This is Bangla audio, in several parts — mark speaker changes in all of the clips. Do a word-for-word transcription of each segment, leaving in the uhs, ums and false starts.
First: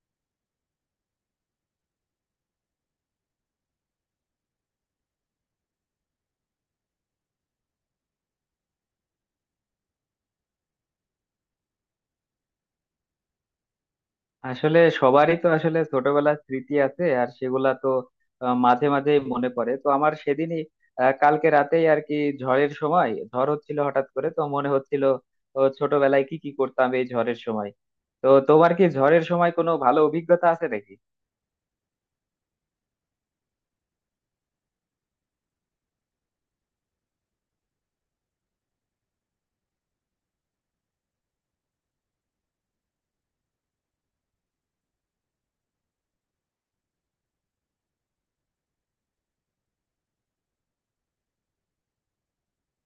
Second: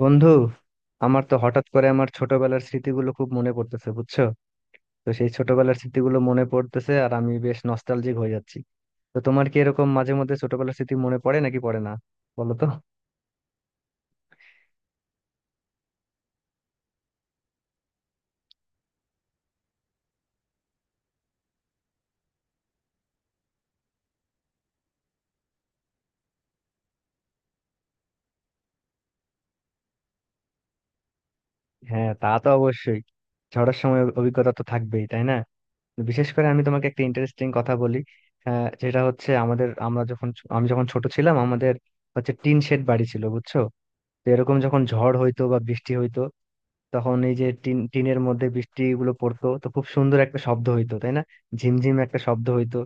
Speaker 1: বন্ধু, আমার তো হঠাৎ করে আমার ছোটবেলার স্মৃতিগুলো খুব মনে পড়তেছে বুঝছো। তো সেই ছোটবেলার স্মৃতিগুলো মনে পড়তেছে আর আমি বেশ নস্টালজিক হয়ে যাচ্ছি। তো তোমার কি এরকম মাঝে মধ্যে ছোটবেলার স্মৃতি মনে পড়ে নাকি পড়ে না, বলো তো?
Speaker 2: আসলে সবারই তো আসলে ছোটবেলার স্মৃতি আছে, আর সেগুলা তো আহ, মাঝে মাঝে মনে পড়ে। তো আমার সেদিনই আহ, কালকে রাতেই আর কি ঝড়ের সময় ঝড় হচ্ছিল, হঠাৎ করে তো মনে হচ্ছিল ও, ছোটবেলায় কি কি করতাম এই ঝড়ের সময়। তো তোমার কি ঝড়ের সময় কোনো ভালো অভিজ্ঞতা আছে নাকি?
Speaker 1: হ্যাঁ, তা তো অবশ্যই। ঝড়ের সময় অভিজ্ঞতা তো থাকবেই তাই না? বিশেষ করে আমি তোমাকে একটা ইন্টারেস্টিং কথা বলি। হ্যাঁ, যেটা হচ্ছে আমাদের আমরা যখন, আমি যখন ছোট ছিলাম আমাদের হচ্ছে টিন শেড বাড়ি ছিল বুঝছো। তো এরকম যখন ঝড় হইতো বা বৃষ্টি হইতো তখন এই যে টিন, টিনের মধ্যে বৃষ্টি গুলো পড়তো তো খুব সুন্দর একটা শব্দ হইতো তাই না। ঝিমঝিম একটা শব্দ হইতো,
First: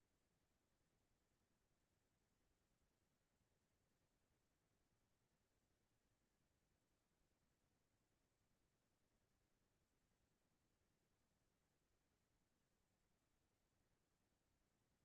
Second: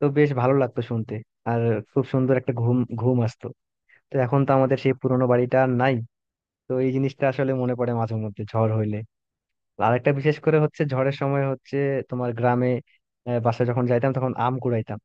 Speaker 1: তো বেশ ভালো লাগতো শুনতে। আর খুব সুন্দর একটা ঘুম ঘুম আসতো। তো এখন তো আমাদের সেই পুরোনো বাড়িটা আর নাই। তো এই জিনিসটা আসলে মনে পড়ে মাঝে মধ্যে ঝড় হইলে। আর একটা বিশেষ করে হচ্ছে ঝড়ের সময় হচ্ছে তোমার গ্রামে, আহ, বাসায় যখন যাইতাম তখন আম কুড়াইতাম।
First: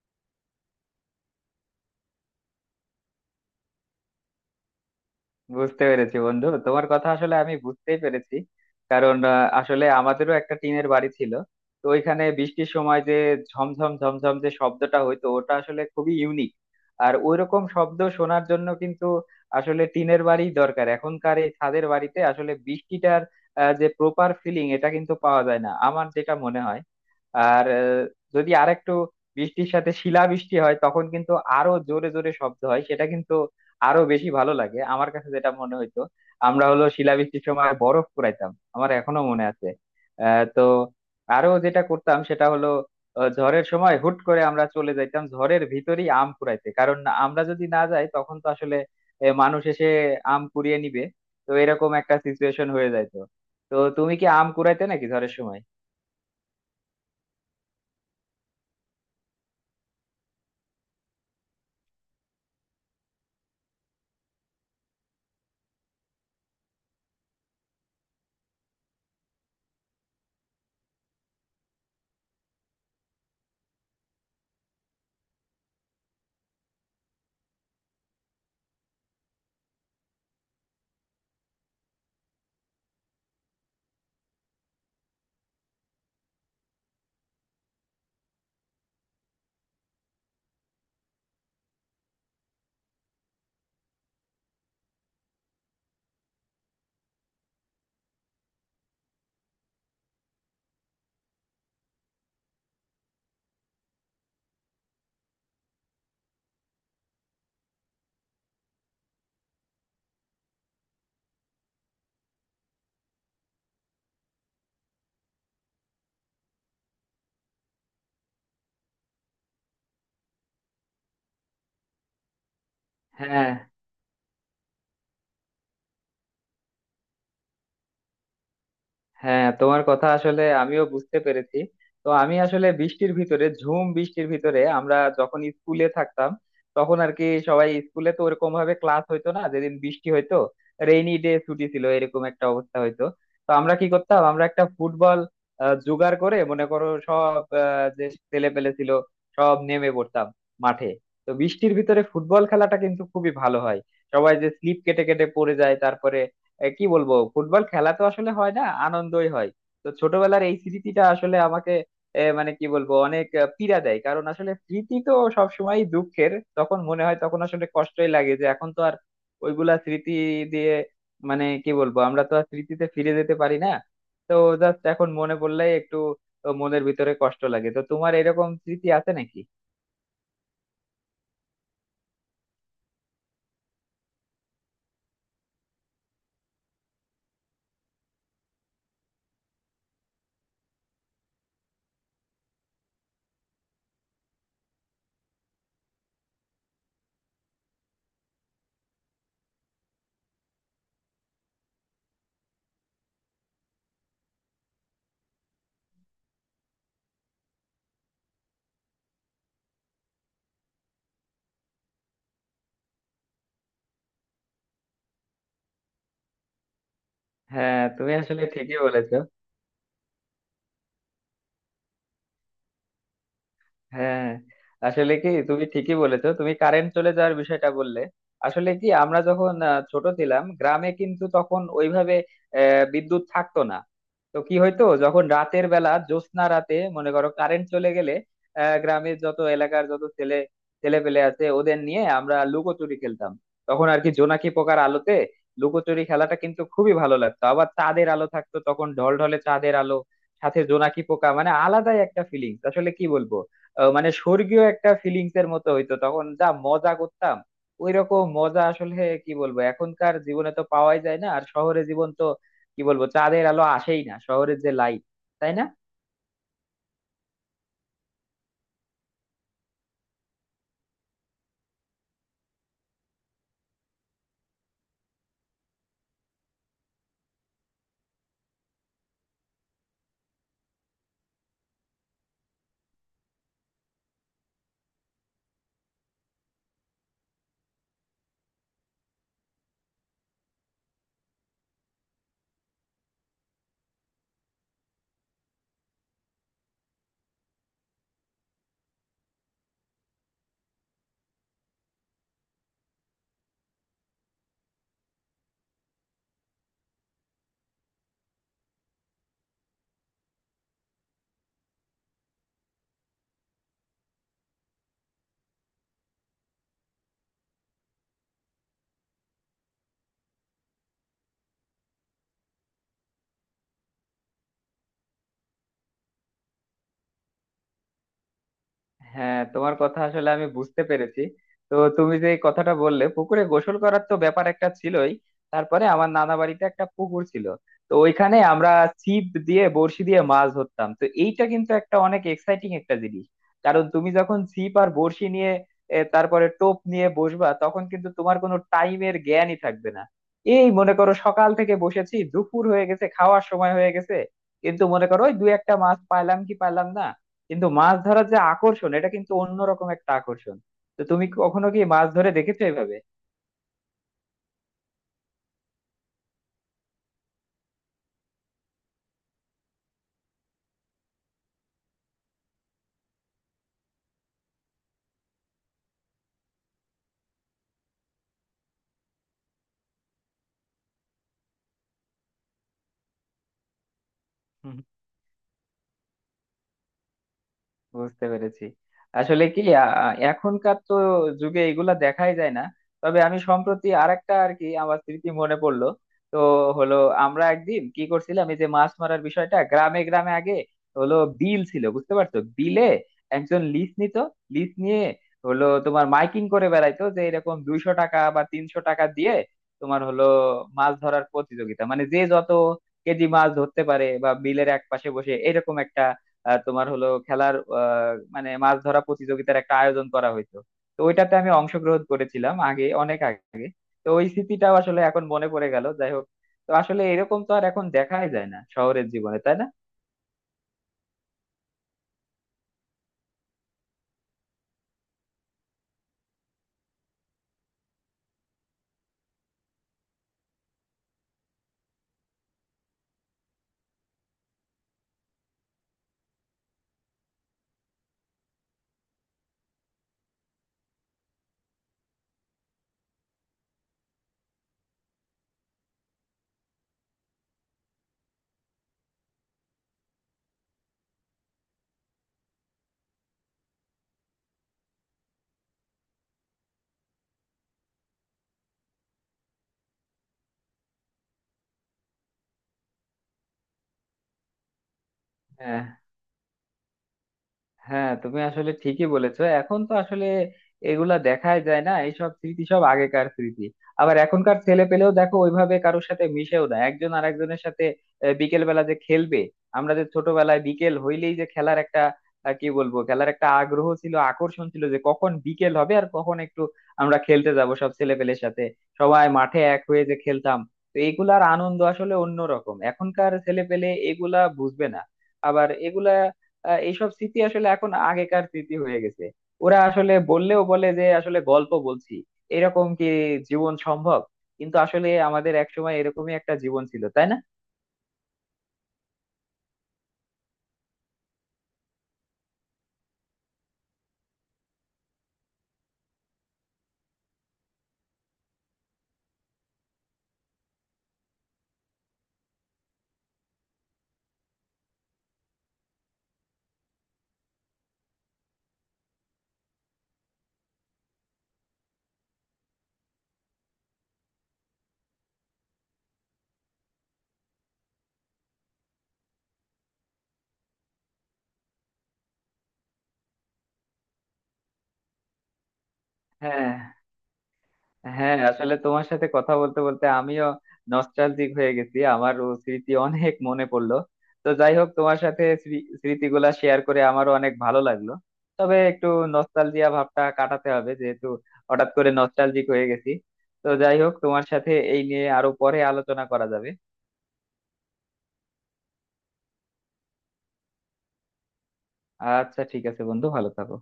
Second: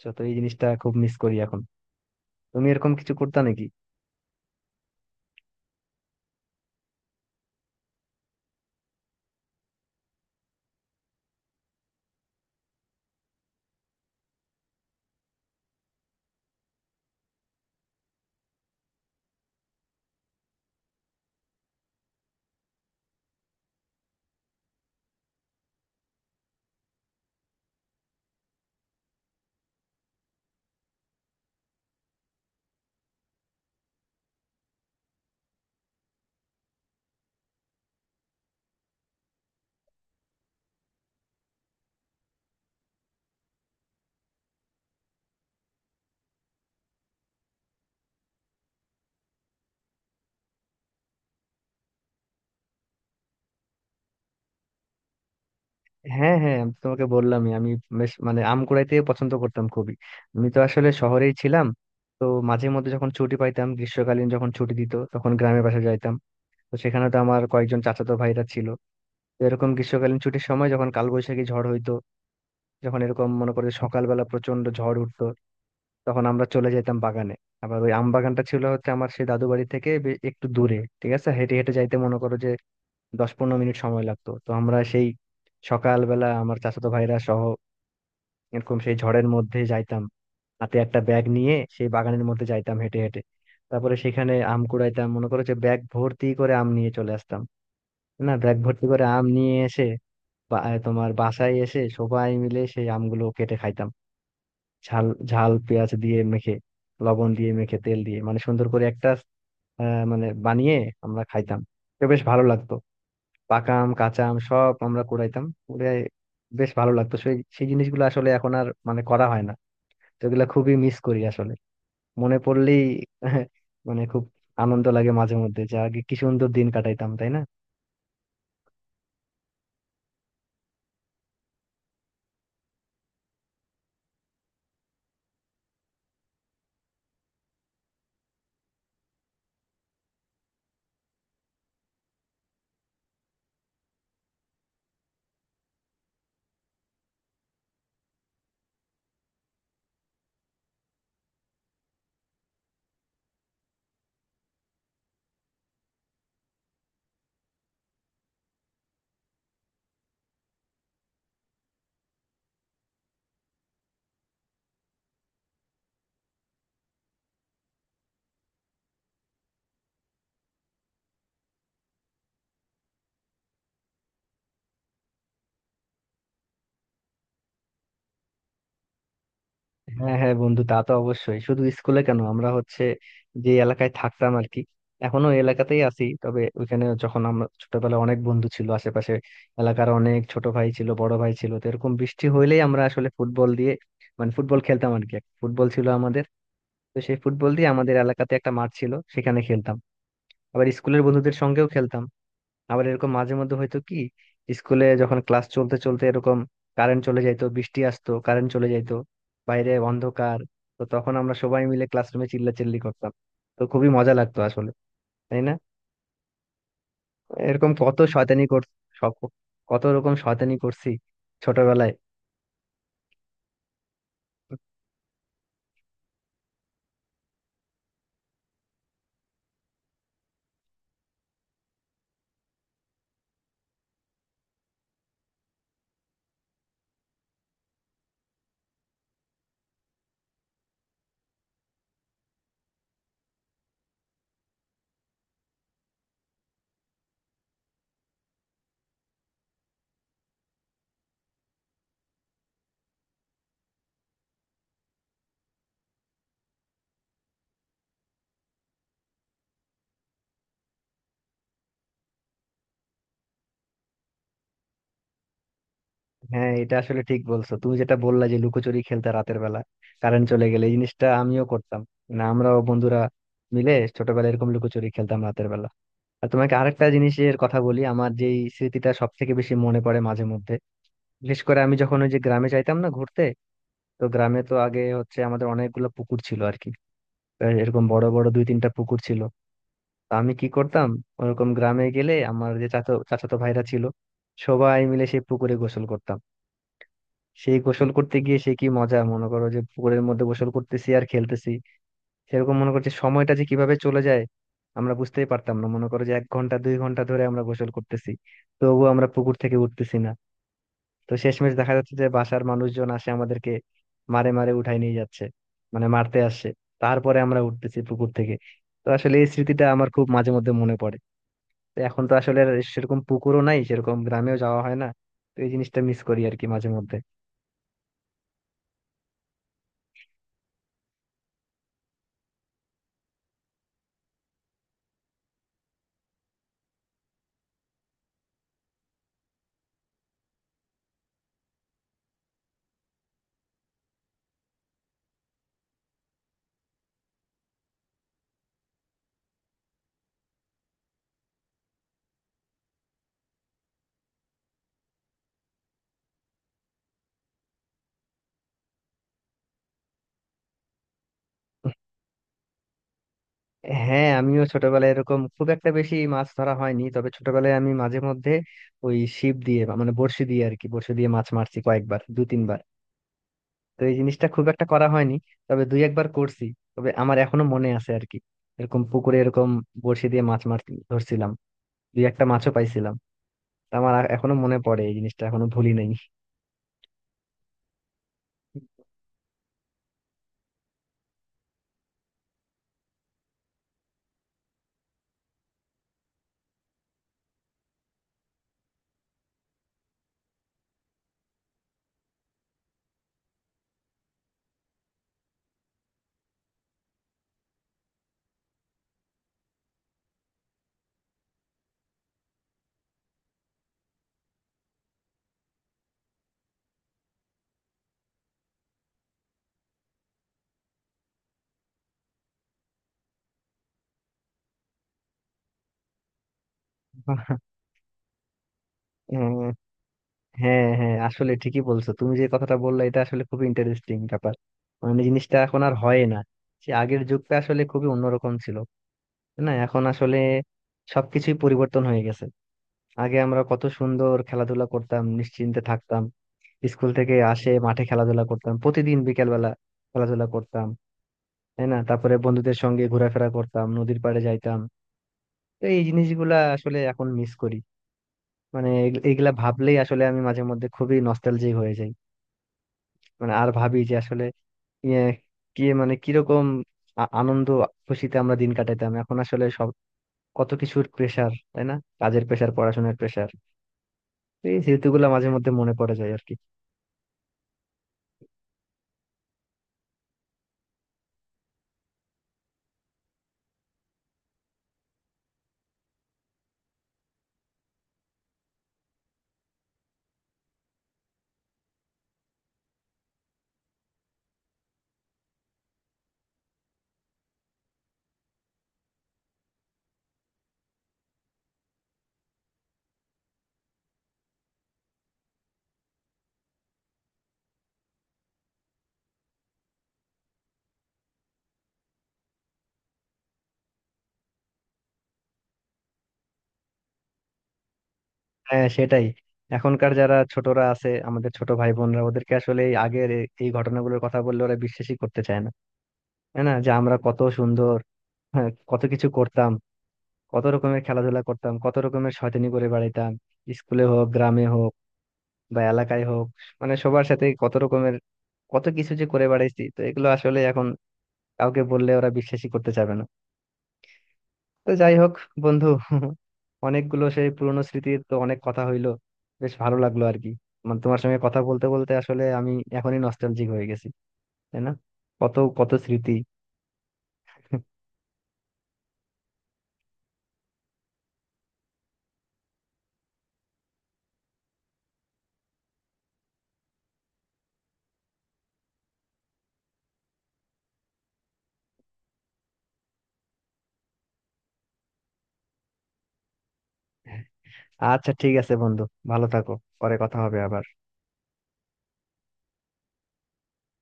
Speaker 1: তো তো এই জিনিসটা খুব মিস করি এখন। তুমি এরকম কিছু করতা নাকি?
Speaker 2: বুঝতে পেরেছি বন্ধু, তোমার কথা আসলে আমি বুঝতেই পেরেছি। কারণ আহ, আসলে আমাদেরও একটা টিনের বাড়ি ছিল। তো ওইখানে বৃষ্টির সময় যে ঝমঝম ঝমঝম যে শব্দটা হইতো, ওটা আসলে খুবই ইউনিক। আর ওইরকম শব্দ শোনার জন্য কিন্তু আসলে টিনের বাড়ি দরকার। এখনকার এই ছাদের বাড়িতে আসলে বৃষ্টিটার আহ, যে প্রপার ফিলিং, এটা কিন্তু পাওয়া যায় না আমার যেটা মনে হয়। আর আহ, যদি আরেকটু বৃষ্টির সাথে শিলা বৃষ্টি হয়, তখন কিন্তু আরো জোরে জোরে শব্দ হয়। সেটা কিন্তু আরো বেশি ভালো লাগে আমার কাছে, যেটা মনে হইতো। আমরা হলো শিলাবৃষ্টির সময় বরফ কুড়াইতাম, আমার এখনো মনে আছে। আহ তো আরো যেটা করতাম সেটা হলো আহ, ঝড়ের সময় হুট করে আমরা চলে যাইতাম ঝড়ের ভিতরেই আম কুড়াইতে। কারণ আমরা যদি না যাই তখন তো আসলে এ, মানুষ এসে আম কুড়িয়ে নিবে। তো এরকম একটা সিচুয়েশন হয়ে যাইতো। তো তুমি কি আম কুড়াইতে নাকি ঝড়ের সময়?
Speaker 1: হ্যাঁ হ্যাঁ, আমি তো তোমাকে বললামই, আমি বেশ মানে আম কুড়াইতে পছন্দ করতাম খুবই। আমি তো আসলে শহরেই ছিলাম। তো মাঝে মধ্যে যখন ছুটি পাইতাম, গ্রীষ্মকালীন যখন ছুটি দিত তখন গ্রামের বাসা যাইতাম। তো সেখানে তো আমার কয়েকজন চাচাতো ভাইরা ছিল। তো এরকম গ্রীষ্মকালীন ছুটির সময় যখন কালবৈশাখী ঝড় হইতো, যখন এরকম মনে করে যে সকালবেলা প্রচন্ড ঝড় উঠতো, তখন আমরা চলে যেতাম বাগানে। আবার ওই আম বাগানটা ছিল হচ্ছে আমার সেই দাদু বাড়ি থেকে বে- একটু দূরে, ঠিক আছে, হেঁটে হেঁটে যাইতে মনে করো যে দশ পনেরো মিনিট সময় লাগতো। তো আমরা সেই সকালবেলা আমার চাচাতো ভাইরা সহ এরকম সেই ঝড়ের মধ্যে যাইতাম, হাতে একটা ব্যাগ নিয়ে সেই বাগানের মধ্যে যাইতাম হেঁটে হেঁটে। তারপরে সেখানে আম কুড়াইতাম, মনে করো যে ব্যাগ ভর্তি করে আম নিয়ে চলে আসতাম। না, ব্যাগ ভর্তি করে আম নিয়ে এসে বা- আহ, তোমার বাসায় এসে সবাই মিলে সেই আমগুলো কেটে খাইতাম। ঝাল, ঝাল পেঁয়াজ দিয়ে মেখে, লবণ দিয়ে মেখে, তেল দিয়ে, মানে সুন্দর করে একটা আহ, মানে বানিয়ে আমরা খাইতাম। তো বেশ ভালো লাগতো। পাকা আম, কাঁচা আম সব আমরা কুড়াইতাম কুড়াই বেশ ভালো লাগতো, সেই সেই জিনিসগুলো আসলে এখন আর মানে করা হয় না। তো এগুলা খুবই মিস করি আসলে, মনে পড়লেই
Speaker 2: হ্যাঁ,
Speaker 1: মানে খুব আনন্দ লাগে মাঝে মধ্যে যে আগে কি সুন্দর দিন কাটাইতাম তাই না।
Speaker 2: হ্যাঁ, তোমার কথা আসলে আমিও বুঝতে পেরেছি। তো আমি আসলে বৃষ্টির ভিতরে, ঝুম বৃষ্টির ভিতরে আমরা যখন স্কুলে থাকতাম, তখন আর কি সবাই স্কুলে তো ওরকম ভাবে ক্লাস হইতো না যেদিন বৃষ্টি হইতো। রেইনি ডে, ছুটি ছিল, এরকম একটা অবস্থা হইতো। তো আমরা কি করতাম, আমরা একটা ফুটবল আহ, জোগাড় করে মনে করো সব আহ, যে ছেলে পেলে ছিল, সব নেমে পড়তাম মাঠে। তো বৃষ্টির ভিতরে ফুটবল খেলাটা কিন্তু খুবই ভালো হয়। সবাই যে স্লিপ কেটে কেটে পড়ে যায়, তারপরে এ, কি বলবো, ফুটবল খেলা তো আসলে হয় না, আনন্দই হয়। তো ছোটবেলার এই স্মৃতিটা আসলে আমাকে এ, মানে কি বলবো অনেক আহ, পীড়া দেয়। কারণ আসলে স্মৃতি তো সবসময় দুঃখের। তখন মনে হয় তখন আসলে কষ্টই লাগে যে এখন তো আর ওইগুলা স্মৃতি দিয়ে মানে কি বলবো, আমরা তো আর স্মৃতিতে ফিরে যেতে পারি না। তো জাস্ট এখন মনে পড়লেই একটু মনের ভিতরে কষ্ট লাগে। তো তোমার এরকম স্মৃতি আছে নাকি?
Speaker 1: হ্যাঁ হ্যাঁ বন্ধু, তা তো অবশ্যই। শুধু স্কুলে কেন, আমরা হচ্ছে যে এলাকায় থাকতাম আর কি, এখনো ওই এলাকাতেই আছি, তবে ওইখানে যখন আমরা ছোটবেলায় অনেক বন্ধু ছিল আশেপাশে, এলাকার অনেক ছোট ভাই ছিল বড় ভাই ছিল, তো এরকম বৃষ্টি হইলেই আমরা আসলে ফুটবল দিয়ে, মানে ফুটবল খেলতাম আর কি। ফুটবল ছিল আমাদের, তো সেই ফুটবল দিয়ে আমাদের এলাকাতে একটা মাঠ ছিল সেখানে খেলতাম। আবার স্কুলের বন্ধুদের সঙ্গেও খেলতাম। আবার এরকম মাঝে মধ্যে হয়তো কি, স্কুলে যখন ক্লাস চলতে চলতে এরকম কারেন্ট চলে যাইতো, বৃষ্টি আসতো, কারেন্ট চলে যাইতো, বাইরে অন্ধকার। তো তখন আমরা সবাই মিলে ক্লাসরুমে চিল্লাচিল্লি করতাম। তো খুবই মজা লাগতো আসলে, তাই না? এরকম
Speaker 2: হ্যাঁ,
Speaker 1: কত
Speaker 2: তুমি আসলে
Speaker 1: শয়তানি কর,
Speaker 2: ঠিকই বলেছো।
Speaker 1: সব- কত রকম শয়তানি করছি ছোটবেলায়।
Speaker 2: হ্যাঁ, আসলে কি তুমি ঠিকই বলেছো, তুমি কারেন্ট চলে যাওয়ার বিষয়টা বললে। আসলে কি আমরা যখন আহ, ছোট ছিলাম গ্রামে, কিন্তু তখন ওইভাবে আহ, বিদ্যুৎ থাকতো না। তো কি হয়তো যখন রাতের বেলা জ্যোৎস্না রাতে মনে করো কারেন্ট চলে গেলে আহ, গ্রামের যত এলাকার যত ছেলে ছেলে পেলে আছে ওদের নিয়ে আমরা লুকোচুরি খেলতাম। তখন আর কি জোনাকি পোকার আলোতে লুকোচুরি খেলাটা কিন্তু খুবই ভালো লাগতো। আবার চাঁদের আলো থাকতো তখন, ঢলঢলে চাঁদের আলো সাথে জোনাকি পোকা, মানে আলাদাই একটা ফিলিংস আসলে কি বলবো আহ, মানে স্বর্গীয় একটা ফিলিংস এর মতো হইতো। তখন যা মজা করতাম, ওই রকম মজা আসলে কি বলবো এখনকার জীবনে তো পাওয়াই যায় না। আর শহরে জীবন তো কি বলবো, চাঁদের আলো আসেই না শহরের যে লাইট, তাই না?
Speaker 1: হ্যাঁ, এটা আসলে ঠিক বলছো তুমি, যেটা বললা যে লুকোচুরি খেলতে রাতের বেলা কারেন্ট চলে গেলে, এই জিনিসটা আমিও করতাম। না, আমরাও বন্ধুরা মিলে ছোটবেলায় এরকম লুকোচুরি খেলতাম রাতের বেলা। আর তোমাকে আরেকটা জিনিসের কথা বলি, আমার যেই স্মৃতিটা সব থেকে বেশি মনে পড়ে মাঝে মধ্যে, বিশেষ করে আমি যখন ওই যে গ্রামে যাইতাম না ঘুরতে, তো গ্রামে তো আগে হচ্ছে আমাদের অনেকগুলো পুকুর ছিল আর কি। আর এরকম বড় বড় দুই তিনটা পুকুর ছিল। তো আমি কি করতাম, ওরকম গ্রামে গেলে আমার যে চাচা চাচাতো ভাইরা ছিল, সবাই মিলে সেই পুকুরে গোসল করতাম। সেই গোসল করতে গিয়ে সে কি মজা, মনে করো যে পুকুরের মধ্যে গোসল করতেছি আর খেলতেছি, সেরকম মনে করছে সময়টা যে কিভাবে চলে যায় আমরা বুঝতেই পারতাম না, মনে করো যে এক ঘন্টা দুই ঘন্টা ধরে আমরা গোসল করতেছি তবুও আমরা পুকুর থেকে উঠতেছি না। তো শেষমেশ দেখা যাচ্ছে যে বাসার মানুষজন আসে আমাদেরকে মারে মারে উঠাই নিয়ে যাচ্ছে, মানে মারতে আসছে, তারপরে আমরা উঠতেছি পুকুর থেকে। তো আসলে এই স্মৃতিটা আমার খুব মাঝে মধ্যে মনে পড়ে। তো এখন তো আসলে আর সেরকম পুকুরও নাই, সেরকম গ্রামেও যাওয়া হয় না। তো এই জিনিসটা মিস করি আর কি মাঝে মধ্যে।
Speaker 2: হ্যাঁ, তোমার কথা আসলে আমি বুঝতে পেরেছি। তো তুমি যে এই কথাটা বললে পুকুরে গোসল করার, তো ব্যাপার একটা ছিলই। তারপরে আমার নানা বাড়িতে একটা পুকুর ছিল। তো ওইখানে আমরা ছিপ দিয়ে বড়শি দিয়ে মাছ ধরতাম। তো এইটা কিন্তু একটা অনেক এক্সাইটিং একটা জিনিস। কারণ তুমি যখন ছিপ আর বড়শি নিয়ে এ, তারপরে টোপ নিয়ে বসবা, তখন কিন্তু তোমার কোনো টাইমের জ্ঞানই থাকবে না। এই মনে করো সকাল থেকে বসেছি, দুপুর হয়ে গেছে, খাওয়ার সময় হয়ে গেছে, কিন্তু মনে করো ওই দু একটা মাছ পাইলাম কি পাইলাম না। কিন্তু মাছ ধরার যে আকর্ষণ, এটা কিন্তু অন্যরকম একটা আকর্ষণ। তো তুমি কখনো কি মাছ ধরে দেখেছো এভাবে?
Speaker 1: হ্যাঁ, আমিও ছোটবেলায় এরকম খুব একটা বেশি মাছ ধরা হয়নি, তবে ছোটবেলায় আমি মাঝে মধ্যে ওই ছিপ দিয়ে বা মানে বড়শি দিয়ে আর কি, বড়শি দিয়ে মাছ মারছি কয়েকবার, দু তিনবার। তো এই জিনিসটা খুব একটা করা হয়নি, তবে দুই একবার করছি। তবে আমার এখনো মনে আছে আর কি, এরকম পুকুরে এরকম বড়শি দিয়ে মাছ মার ধরছিলাম, দুই একটা মাছও পাইছিলাম। তা আমার এখনো মনে পড়ে, এই জিনিসটা এখনো ভুলি নাই।
Speaker 2: বুঝতে পেরেছি। আসলে কি আ- আ- এখনকার তো যুগে এগুলা দেখাই যায় না। তবে আমি সম্প্রতি আরেকটা আর কি আমার স্মৃতি মনে পড়লো। তো হলো, আমরা একদিন কি করছিলাম, এই যে মাছ মারার বিষয়টা গ্রামে গ্রামে আগে হলো বিল ছিল, বুঝতে পারছো? বিলে একজন লিস নিত, লিস নিয়ে হলো তোমার মাইকিং করে বেড়াইতো যে এরকম দুইশো টাকা বা তিনশো টাকা দিয়ে তোমার হলো মাছ ধরার প্রতিযোগিতা, মানে যে যত কেজি মাছ ধরতে পারে বা বিলের এক পাশে বসে এরকম আহ, তোমার হলো খেলার আহ, মানে মাছ ধরা প্রতিযোগিতার একটা আয়োজন করা হইতো। তো ওইটাতে আমি অংশগ্রহণ করেছিলাম, আগে অনেক আগে। তো ওই স্মৃতিটাও আসলে এখন মনে পড়ে গেল। যাই হোক, তো আসলে এরকম তো আর এখন দেখাই যায় না শহরের জীবনে, তাই না?
Speaker 1: হ্যাঁ হ্যাঁ, আসলে ঠিকই বলছো তুমি, যে কথাটা বললে এটা আসলে খুবই ইন্টারেস্টিং ব্যাপার। মানে জিনিসটা এখন আর হয় না, সে আগের যুগটা আসলে খুবই অন্যরকম ছিল তাই না? এখন আসলে সবকিছুই পরিবর্তন হয়ে গেছে। আগে আমরা কত সুন্দর খেলাধুলা করতাম, নিশ্চিন্তে থাকতাম। স্কুল থেকে আসে মাঠে খেলাধুলা করতাম প্রতিদিন বিকেল বেলা, খেলাধুলা করতাম তাই না। তারপরে বন্ধুদের সঙ্গে ঘোরাফেরা করতাম, নদীর পাড়ে যাইতাম। তো এই জিনিসগুলা আসলে এখন মিস করি, মানে এগ- এগুলা ভাবলেই আসলে আমি মাঝে মধ্যে খুবই নস্টালজিক হয়ে যাই। মানে আর ভাবি যে আসলে ইয়ে, কি মানে কিরকম আ- আনন্দ খুশিতে আমরা দিন কাটাতাম, এখন আসলে সব কত কিছুর প্রেসার তাই না। কাজের প্রেসার, পড়াশোনার প্রেসার। এই স্মৃতিগুলো মাঝে মধ্যে মনে
Speaker 2: হ্যাঁ,
Speaker 1: পড়ে যায় আর কি।
Speaker 2: হ্যাঁ, তুমি আসলে ঠিকই বলেছো, এখন তো আসলে এগুলা দেখাই যায় না। এইসব স্মৃতি সব আগেকার স্মৃতি। আবার এখনকার ছেলে পেলেও দেখো ওইভাবে কারোর সাথে মিশেও না একজন আরেকজনের সাথে। আহ, বিকেল বেলা যে খেলবে, আমরা যে ছোটবেলায় বিকেল হইলেই যে খেলার একটা আহ, কি বলবো খেলার একটা আগ্রহ ছিল, আকর্ষণ ছিল যে কখন বিকেল হবে আর কখন একটু আমরা খেলতে যাব সব ছেলে পেলের সাথে, সবাই মাঠে এক হয়ে যে খেলতাম। তো এগুলার আনন্দ আসলে অন্যরকম। এখনকার ছেলে পেলে এগুলা বুঝবে না। আবার এগুলা আহ, এইসব স্মৃতি আসলে এখন আগেকার স্মৃতি হয়ে গেছে। ওরা আসলে বললেও বলে যে আসলে গল্প বলছি, এরকম কি জীবন সম্ভব? কিন্তু আসলে আমাদের একসময় এরকমই একটা জীবন ছিল, তাই না?
Speaker 1: হ্যাঁ সেটাই। এখনকার যারা ছোটরা আছে, আমাদের ছোট ভাই বোনরা, ওদেরকে আসলে এই আগের এ- এই ঘটনাগুলোর কথা বললে ওরা বিশ্বাসই করতে চায় না। তাই না, যে আমরা কত সুন্দর, হ্যাঁ কত কিছু করতাম, কত রকমের খেলাধুলা করতাম, কত রকমের শয়তানি করে বেড়াইতাম, স্কুলে হোক, গ্রামে হোক, বা এলাকায় হোক, মানে সবার সাথে কত রকমের কত কিছু যে করে বেড়াইছি, তো এগুলো আসলে এখন কাউকে বললে ওরা বিশ্বাসই করতে চাবে না। তো যাই হোক বন্ধু, অনেকগুলো সেই পুরনো স্মৃতির তো অনেক কথা হইলো। বেশ ভালো লাগলো আর কি, মানে তোমার সঙ্গে কথা বলতে বলতে আসলে আমি এখনই নস্টালজিক হয়ে গেছি তাই না। কত কত স্মৃতি।
Speaker 2: হ্যাঁ, হ্যাঁ, আসলে তোমার সাথে কথা বলতে বলতে আমিও নস্টালজিক হয়ে গেছি, আমারও স্মৃতি অনেক মনে পড়লো। তো যাই হোক, তোমার সাথে স্মৃ- স্মৃতিগুলা শেয়ার করে আমারও অনেক ভালো লাগলো। তবে একটু নস্টালজিয়া ভাবটা কাটাতে হবে, যেহেতু হঠাৎ করে নস্টালজিক হয়ে গেছি। তো যাই হোক, তোমার সাথে এই নিয়ে আরো পরে আলোচনা করা যাবে।
Speaker 1: আচ্ছা ঠিক আছে বন্ধু, ভালো থাকো, পরে কথা হবে আবার।
Speaker 2: আচ্ছা, ঠিক আছে বন্ধু, ভালো থাকো।